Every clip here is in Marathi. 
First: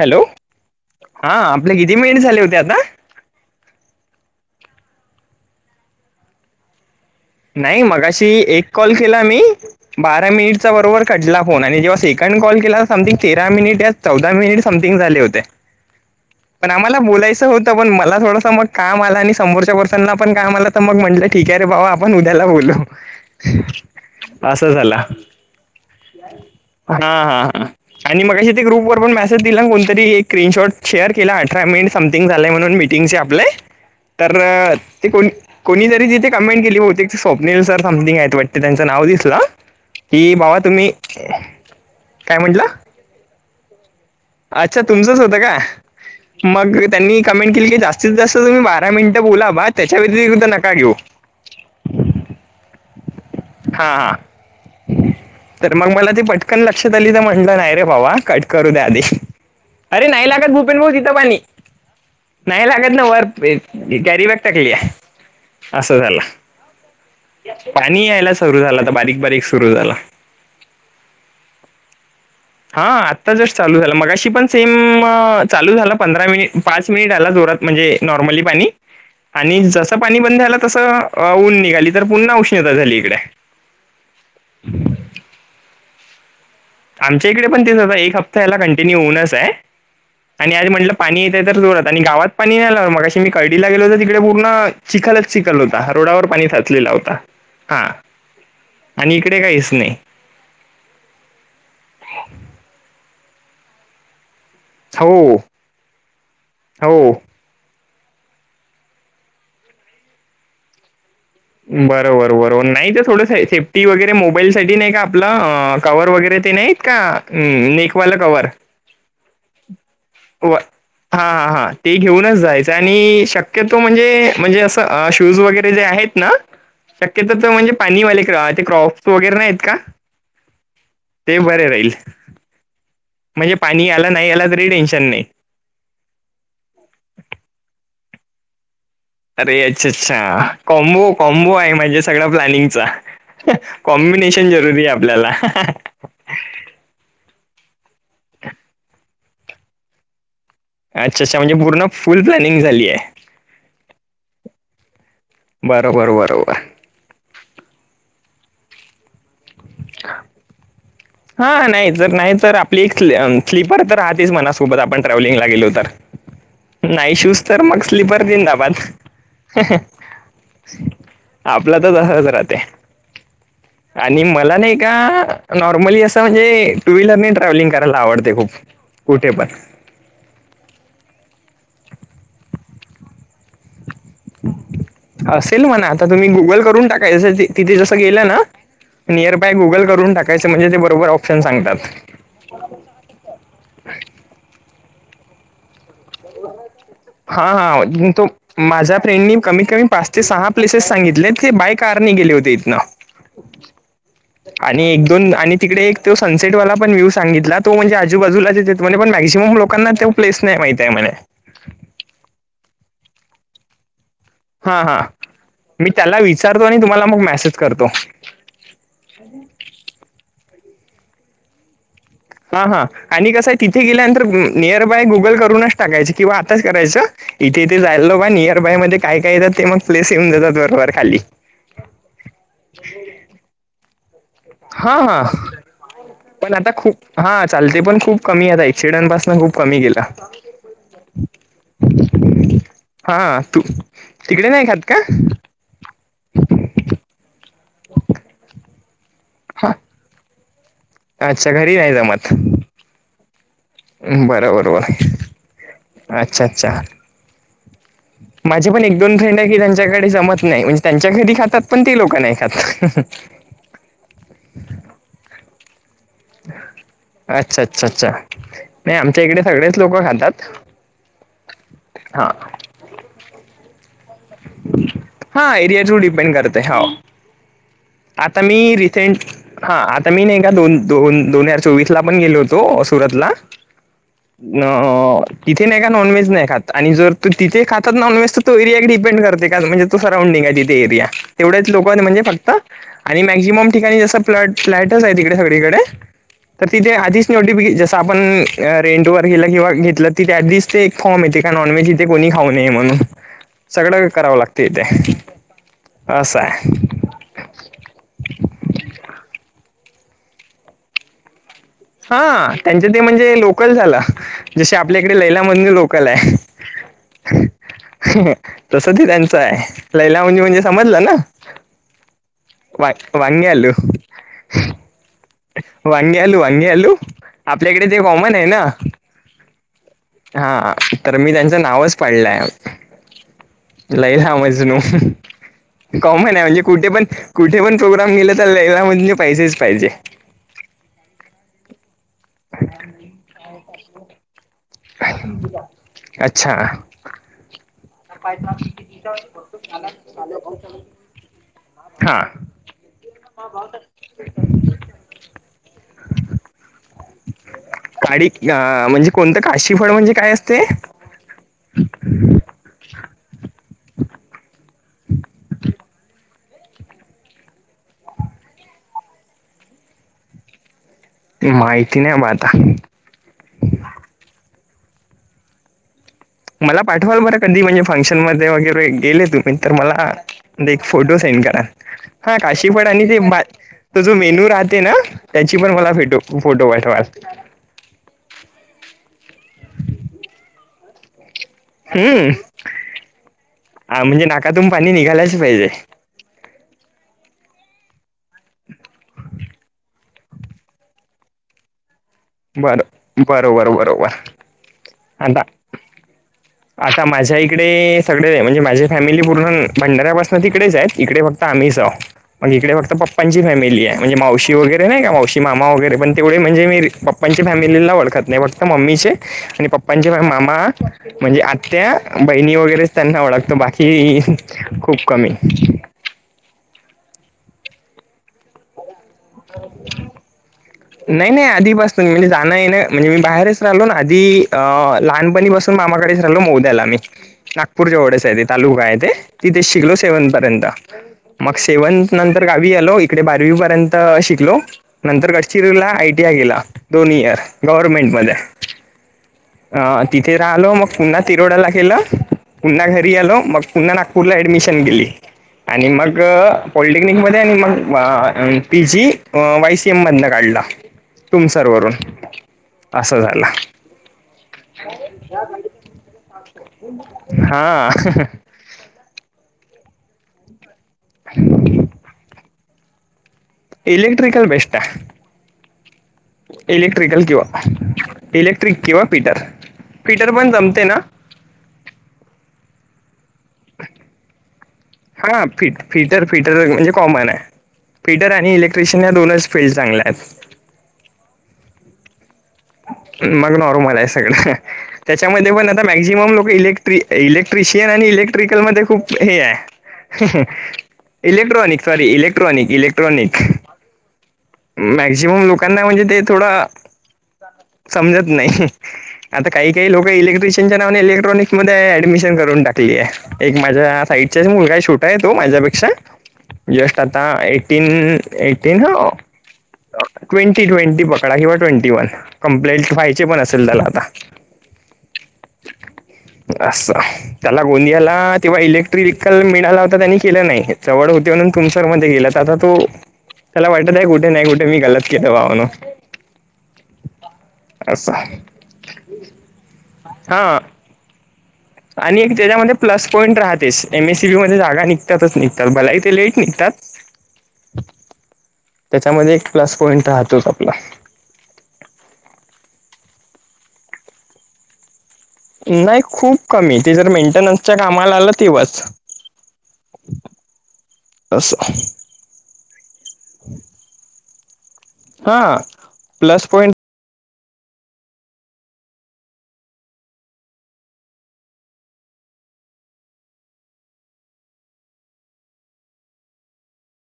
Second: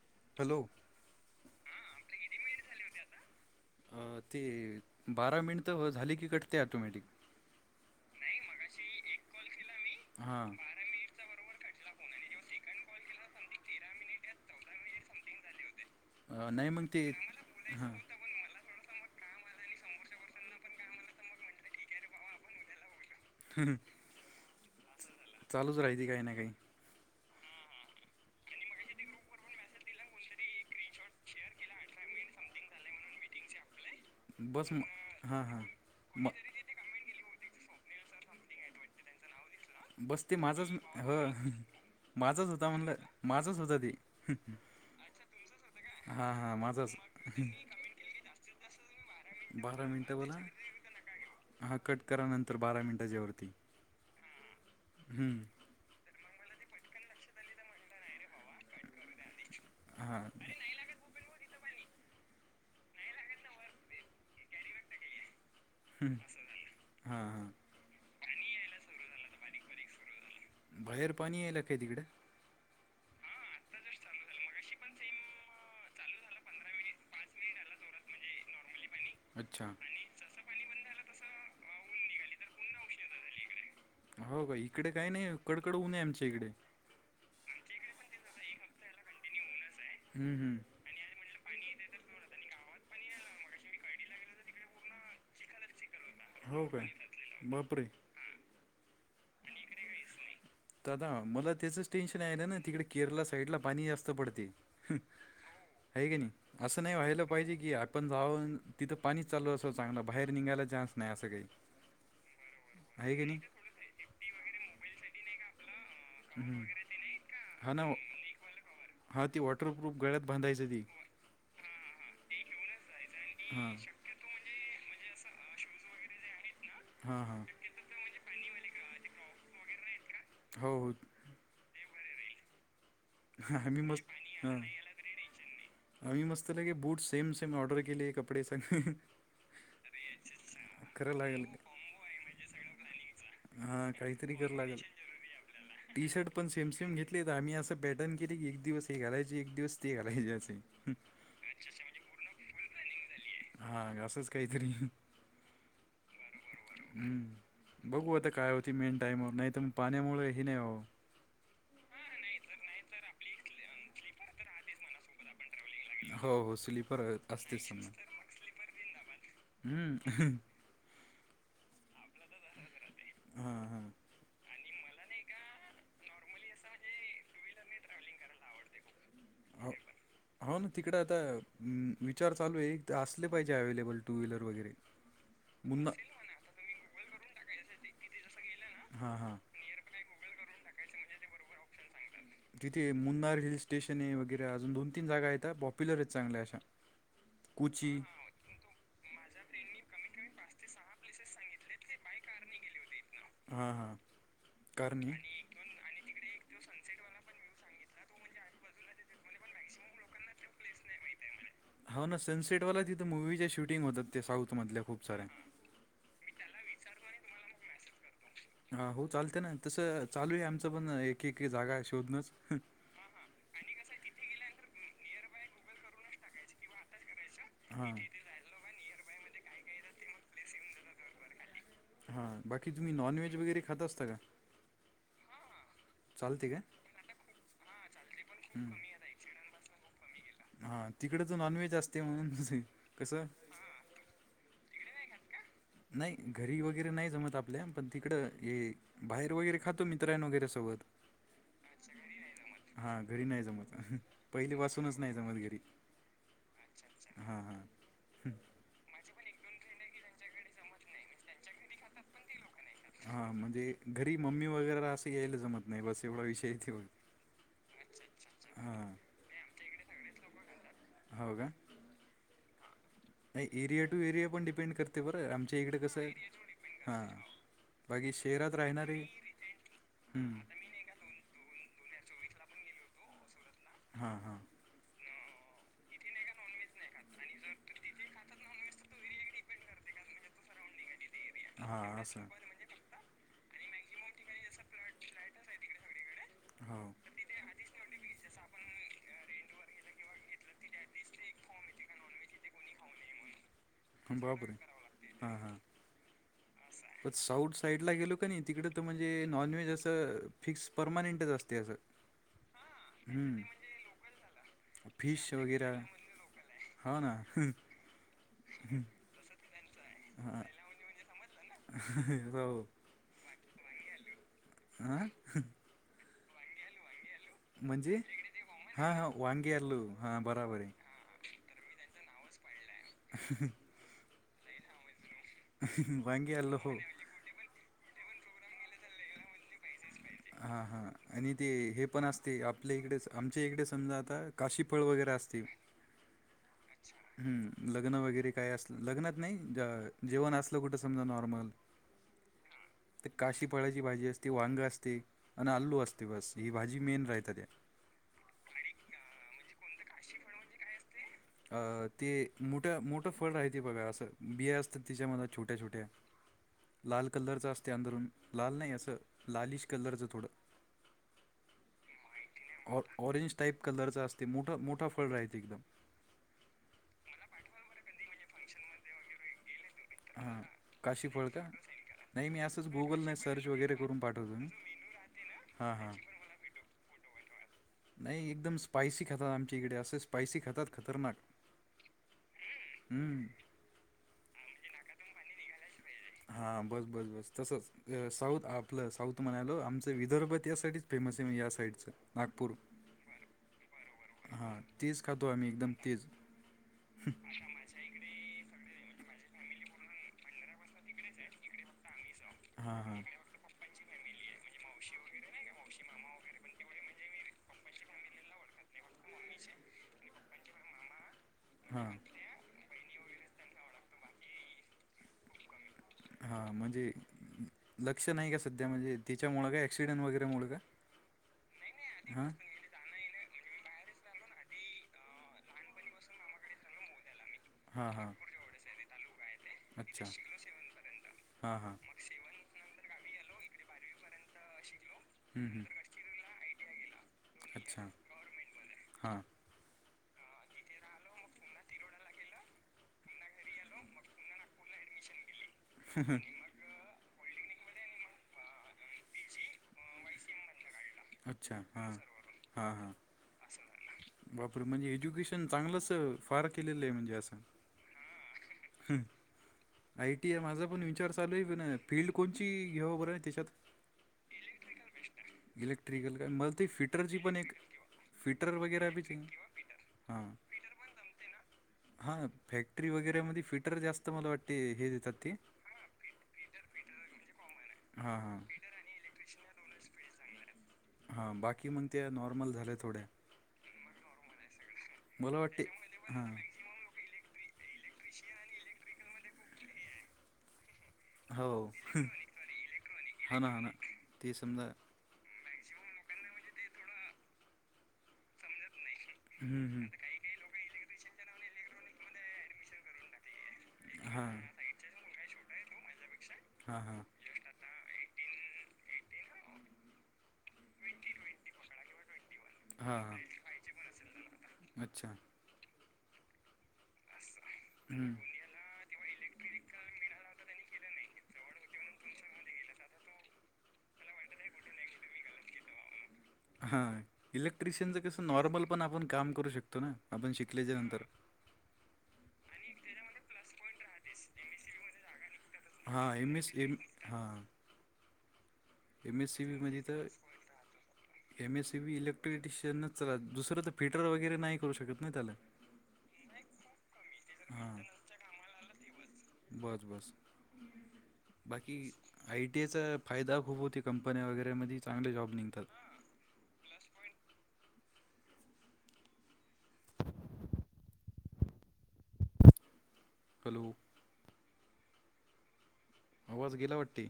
हॅलो हा आपल्या किती मेन झाले होते आता? ते बारा मिनिट झाली की कटते ऑटोमॅटिक. नाही मगाशी एक कॉल केला मी बारा हां मिनिटचा बरोबर कडला फोन आणि जेव्हा सेकंड कॉल केला तर समथिंग तेरा मिनिट या चौदा मिनिट समथिंग झाले होते. ठिक्काय! ण आम्हाला बोयचं होतं पण मला थोडंसट काम आला आणि समोरच्या पर्सनना पण काम आलं तर मग म्हटलं ठीक आहे रे बाबा आपण उद्याला बोलू. अस झालं. चालूच राहिती काही ना काही. हा हा हा आणि मगा ते ग्रुप वर पण मेसेज दिला कोणतरी एक स्क्रीन शॉट शेअर केला अठरा मिनिट समथिंग झालंय म्हणून मी तीनशे आपले? आपले. तर ते को कोणी जरी म तिथे कमेंट केली होती. स्वप्नील सर समथिंग आहेत वाटते त्यांचं नाव दिसला. बस ते माझच ह काय माझाच म्हटलं होता म्हणलं माझंच होत ते. अच्छा तुमचंच होतं का? हां हां मग माझाच त्यांनी कमेंट केली की जास्तीत जास्त तुम्ही बारा मिनिटं बोला बा त्याच्या व्यतिरिक्त नका घेऊ. हा कट करानंतर बारा मिनटाच्या वरती. हा हा हम्म तर मग मला त पटकन लक्षात आली तर म्हटलं नाही रे भावा कट करू दे आधी अरे हां नाही लागत भूपेन भाऊ तिथ पाणी नाही लागत ना वर कॅरी बॅग टाकली आहे. असं हम्म झालं हां हां पाणी यायला सुरू झालं आता बारीक बारीक सुरू झाला. बाहेर पाणी यायला काय तिकड हा आत्ता जस्ट चालू झालं मगाशी पण सेम चालू झाला पंधरा मिनिट पाच मिनिट आला जोरात. म्हणजे नॉर्मली पाणी. आणि अच्छा जसं पाणी बंद झालं तसं ऊन निघाली तर पुन्हा उष्णता झाली इकडे. हो का इकडे काही नाही कडकड होऊ नये आमच्या इकडे आमच्या इकडे पण तेच एक हप्ता या्याला कंटिन्यू होऊनच आहे हम्म आणि हम्म आज म्हटलं पाणी येतय तर जोरात आणि गावात पाणी नाही मग अशी मी कळडीला गेलो होत तिकडे पूर्ण चिखलच चिखल होता रोडावर पाणी हो काय साचलेला होता बापरे हा. आणि इकडे काहीच नाही. दादा मला त्याचच टेन्शन आहे ना ना तिकडे केरळ साईड ला पाणी जास्त पडते. हो हाय कने असं नाही हो वाटत पाहिजे की आपण जाऊन तिथं पाणीच चालू असं चांगलं बाहेर निघायला चान्स नाही असं बरोबर बरोबर नाही तर की थोडंच नाही आहे सेफ्टी वगैरे मोबाईल साठी नाही आपलं कवर वगैरे ते नाहीत का हा ना नेकवालं कवर हा ती वॉटरप्रूफ गळ्यात व बांद्यायचंय ते हां हां ते घेऊनच जायचं आणि हां शक्यतो म्हणजे म्हणजे असं शूज वगैरे जे आहेत ना हां शक्यतो हां तो म्हणजे हो हो [unintelligible] म्हणजे आम्ही पाणी याला मस्त नाही याला हां तरीही टेन्शन नाही. आम्ही मस्त पैकी बूट सेम सेम ऑर्डर केले आहे कपडे सगळे अरे अच्छा अच्छा कॉम्बो लागेल कॉम्बो आहे म्हणजे सगळा प्लॅनिंगचा. हा काहीतरी कॉम्बिनेशन करावं लागेल जरुरी आहे आपल्याला टी शर्ट पण सेम सिम घेतले तर आम्ही असं पॅटर्न केले की एक दिवस हे घालायचे एक दिवस ते घालायचे असे हं, अच्छा अच्छा म्हणजे पूर्ण फुल प्लनिंग झाली आहे. हा असच कायतरी. बरोबर बरोबर हम्म बघू आता काय होती मेन टाइमवर नाही तर मग पाण्यामुळे हे नाही होत हा नाही तर नाही तर आपली स्लीपर तर राहतेच मनासोबत आपण ट्रॅव्हलिंगला गेलो होत हो हो स्लीपर नाही शूज तर असतेच मग समजा स्लीपर जिंदाबाद हम्म. आपलं तरच असंच राहतय. हा हा आणि मला नाही का नॉर्मली अस असं म्हणजे टू व्हीलर ट्रॅव्हलिंग करायला आवडते खूप कुठे पण हो ना तिकडे आता विचार चालू आहे एकदा असले पाहिजे अवे्लेबल. असेल म्हणा आता तुम्ही गुगल करून टाका आता तिथे जसं गेलाय ना हां हां नियर बाय गुगल करून टाकायचं म्हणजे ते बरोबर ऑप्शन सांगतात. तिथे मुन्नार हिल स्टेशन हाय वगैरे अजुन दोन तीन जागा येतात. पिलरच चांगल्या अशा हा कुची हा तो माझ्या फ्रेंडनी कमीत कमी पाच ते सहा प्लेसेस सांगितले ते बाय कारने गेले होते इथन हा आणि एक दोन आणि तिकडे एक तो सनसेटवाला पण व्हूव सांगितला तो म्हणजे आजूबाजूला चेत म्हणे पण मॅक्सिम लोकांना तो पलेस नाही माहिती आहे म्हणे. हो ना सनसेटवाला तिथ मुव्हिच्या शूटिंग होतात ते साऊथ हा मधल्या हा खूप साऱ्या मी त्याला विचारतो आणि तुम्हाला मग मेसेज करतो. हा हो चालतय ना तसं चालू आहे आमचं पण एक एक जागा आहे शोधन. हा हा आणि कसं आहे तिथे गेल्यानंतर नियर बाय गुगल करूनच टाकायचं किंवा आताच करायचं इथे इथे हां जायलो का नियर बाय मध्ये काय काय येतात ते मग प्लेस येऊन देतात बरोबर खाली. हा बाकी तुम्ही नॉन व्हेज वगैरे खाता असता का. हा हा, चालते पण का आता खूप हा चालते पण खूप कमी आता एक्सिडंट पासन खूप कमी गेला. हा तिकडच नॉनव्हेज असते म्हणून कसं. हा तू तिकडे नाही खात का. नाही घरी वगैरे नाही समत आप. आपल्या पण तिकडं हे बाहेर वगैरे हा खातो मित्रांन वगैरे सोबत. अच्छा घरी नाही जमत हा घरी नाही जमत. बरं पहिली बरोबर पासूनच नाही जमतगिरी अच्छा अच्छा हा हा माझे पण एक दोन फ्रेंड आहे की त्यांचे जमत नाही म्हणजे त्यांच्या घरी खातात पण ते लोक नाही खातात हा म्हणजे घरी मम्मी वगैरे असं यायला जमत नाही बस एवढा विषयच अच्छा अच्छा अच्छा नाही आमच्या इकडे सगळेच लोक खातात हो का हा नाही एरिया टू एरिया पण डिपेंड करते बरं हा आमच्या इकडे एरिया टू कसं आहे डिपेंड करते हो हा आता मी रिसेंट हा आता मी नाही हम्म, का दोन दोन दोन हजार चोवीस ला पण गेलो होतो सुरत ला हा हा अ तिथे नाही का नॉनव्हेज नाही खात आणि जर तू तिथे खातात नॉनव्हेज तर तोरीगडी ेंड करते का म्हणजे त सराउंिंग आहे ति ते एरिया तेवढ्याच लोक हां असं म्हणजे फक्त आणि मॅक्झिमम ठिकाणी जसं प्लट फ्लॅटच आहे तिकडे सगळीकडे तर हो तिथे आधीच नवट जस आपण रेंडोवर किंवा घेतलं त्यात ते फॉमेतेण नन्हेज इथे कोणी खाऊ नये म्हणून सगळं करावं बापरे लागते इथे हां हां असं आहे साऊथ साईड ला गेलो का नाही तिकड तर म्हणजे नॉनव्हेज असं फिक्स परमानंटच असत ते असं हा त्यांचे ते म्हणजे हम्म लोकल झालं जसे आपल्या इकडे लैलामंद लोकल आहे होा ना तस त त्यांचं आहे लैला म्हजे हा म्हणजे समजलं ना हो व वन्यालु आं वांगी आलू वांगी आलू आपल्याकडे ते कॉमन आहे ना वाांग्या अल्लू हा तर मी त्यांचं नावच पाडलंय ह लई लामज नू वांगी कॉमन आहे आलं म्हणजे हो कुठे पण कुठे पण प्रोग्राम गले तरला म्हणजे पैसेच पाहिजे हा हा आणि ते हे पण असत आपल्या इकडे आमच्या इकडे समजा आता काशीफळ वगैरे असते अच्छा हम्म लग्न वगैरे काय अस लग्नात नाही जेवण असलं कुठं समजा नॉर्मल हा तर काशी पळची भाजी असते वांगा असते आणि आलू असते बस ही भाजी मेन राहत त्या काडी अ म्हणजे कोणतं काशी फळ म्हणजे काय असते अ ते मोठ्या मोठं फळ आहेह ते बघा असं बिया असत तिच्यामध्येध छोट्या छोट्या लाल कलरचं असते अधरून लाल नाही असं लालिश कलरचं थोडं माहिती नाही बा आता ऑरेंज टाइप कलरचा असतेठ मोठा फळ राहते एकदम मला पाठवाल बरं कधी म्हणजे फंक्शन मध्ये वगैरे गेले तुम्ही तर मला हां एक फोटो काशीफळ सेंड का करा नाही हा मी असंच काशीफड आणि गुगलने ते सर्च वगैरे करून तो जो पाठवतो मी मेन्यू राहते ना त्याची पण हां मला हां फेटो फोटो पाठवाते नाही एकदम स्पायसी खातात आमच्या इकडे असे स्पायसी खातात खतरनाक हम्म हम्म. म्हणजे नाकातून पाणी निघालायच पाहिजे हा बस बस बस तस साऊथ आपलं साऊथ म्हणाल आम दरबत या सासाठीच फेमस आहे या साईडचं नागपूर बरं बरोबर बरोबर हा तेीच खातो आता आम्ही एकदम तेीच आता माझ्या इकडे सगळे म्हणजे माझी फॅमिली पूर्ण भंडाऱ्यापा तिकडेच इकडे फक्त आमहीग इडे् हां हां फॅमिली आहे म्हजे मावशी वगैरे नाही का मावशी मामा वगैरे पण तेवढे म्हणजे मी प पप्पची फॅमिलीला ओळखत नाही फक्त मम्मीचे आणि पप्पांचे मामा म्हणजे हां आत्या बहिणी वगैरेच त्यांना ओळखतो बाकी खूप कमी. हा म्हणजे लक्ष नाही का सध्या म्हणजे तिच्यामूळ का ऍक्सिडेंट वगैरे मूळ का? नाही नाही आधीपासून मज हां जाण येणं म्हणजे मी बाहेरच राहिलो ना आधी अ लहानपणी बसून मामाकडेच राहिलो मोद्याला मी. हां नागपूरच्या हां वळेस आहे ते तालुका आहे ते तिथे शिकलो अच्छा सेव्हन पर्यंत. मग हां हां सेव्हनथ नंतर गावी आलो इकडे बारावी पर्यंत शिकलो नंतर हम्म, हम्म. पूरला आयटीआय केला दोन इयर अच्छा गव्हर्नमेंट मध्ये. हां अ तिथे राहिलो मग पुन्हा तिरोडाला केलं. पुन्हा घरी आलो मग पुन्हा नागपूरला ऍडमिशन गेली आणि मग पॉलिटेक्निक मध्ये आणि मग पी जी वायसीएम मधन काढला. अच्छा तुमसर हां वरून हां हां असं झालं. बापरे म्हणजे एज्युकेशन चांगलंच फार केलेलं आहे म्हणजे असं. हा. आयटीआय माझा पण वि चार चालू फील्ड कोणची घेऊ बर त्याच्यात? इलेक्ट्रिकल बेस्टआय. इलेक्ट्रिकल काय मला ते फिटरची इलेक्ट्रिकल पण एक किंवा फिटर इलेक्ट्रिक वगैरे बी किंवा ची- पीटर पीटर पण जमते ना? हा फॅक्टरी वगैरे मध्ये फिटर जास्त मला वाटते हे दे हा फि फिटर फिटर म्हणजे कॉमन आहे हां फिटर आणि इलेक्ट्रिशियन या दोनच फील्ड चांगल्या आहेत हा बाकी मण त्या नॉर्मल झाल्या. थोड्या मग नॉर्मल आहे सगळं मला त्याच्यामध्ये वाटते पण आता हां मॅक्झिमम लोक इले इलेक्ट्रिशियन आणि इलेक्ट्रिकल मध्ये खूप हे आहे. हो इलेक्ट्रॉनिक सॉरी इलेक्ट्रॉनिक इलेक्ट्रॉनिक हो ना हो ना ते समजा मॅक्झिमम लोकांना म्हणजे ते थोडा समजत नाही. आता काही हां काही लोक इलेक्ट्रिशियन च्या नावाने इलेक्ट्रॉनिक्स मध्ये ऍडमिशन करून टाकली आहे. एक माझ्या साईडच्याच हां मुलगा शूट आहे तो माझ्यापेक्षा जस्ट हां आता एटीन एटीन हो ट्वेंटी ट्वेंटी पकडा किंवा ट्वेंटी वन कंप्लेंट हां, हां. व्हायचे पण असेल त्याला आता. अच्छा. अस त्याला गोयाला हं. तेव्हा इलेक्ट्रिकल मिळाला होता त्यांनी केलं नाही जवळ होते म्हणून तुमसर मध्ये गेला तर आता तो त्याला वाटत आहे कुठे नाही कुठे मी गलत केलं वावन हा इलेक्ट्रिशियनच कस नॉर्मल पण आपण काम करू शकतो. तो ना आपण हा शिकल्याच्या नंतर आणि एक त्याच्यामध्ये प्लस पॉईंट राहतेच एम एस सी बी मध्ये जागा निघतातच निघतात भलाही हा ते लेट एम्स निघतात हां. एम एस त्याच्यामध्ये सी एक बी प्लस मध्ये तर पॉईंट राहतोच आपला एम एसी बी इलेक्ट्रिटिशियनच चला दुसरं तर फिटर वगैरे नाही करू शकत नाही त्याला? नाही खूप कमी ते जर मेंटेनन्सच्या कामाला आलं तेव्हाच. बर बर असं बाकी आयटीएचा फायदा खूप होती कंपन्या वगैरेमध्ये चांगले जॉब हा निघतात. प्लस पॉइंट हॅलो आवाज गेला वाटते.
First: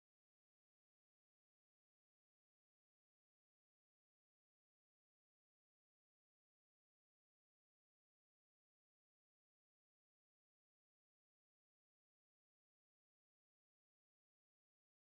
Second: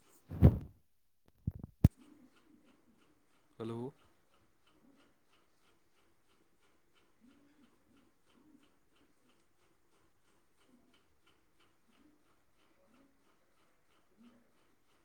[inaudible] कलो!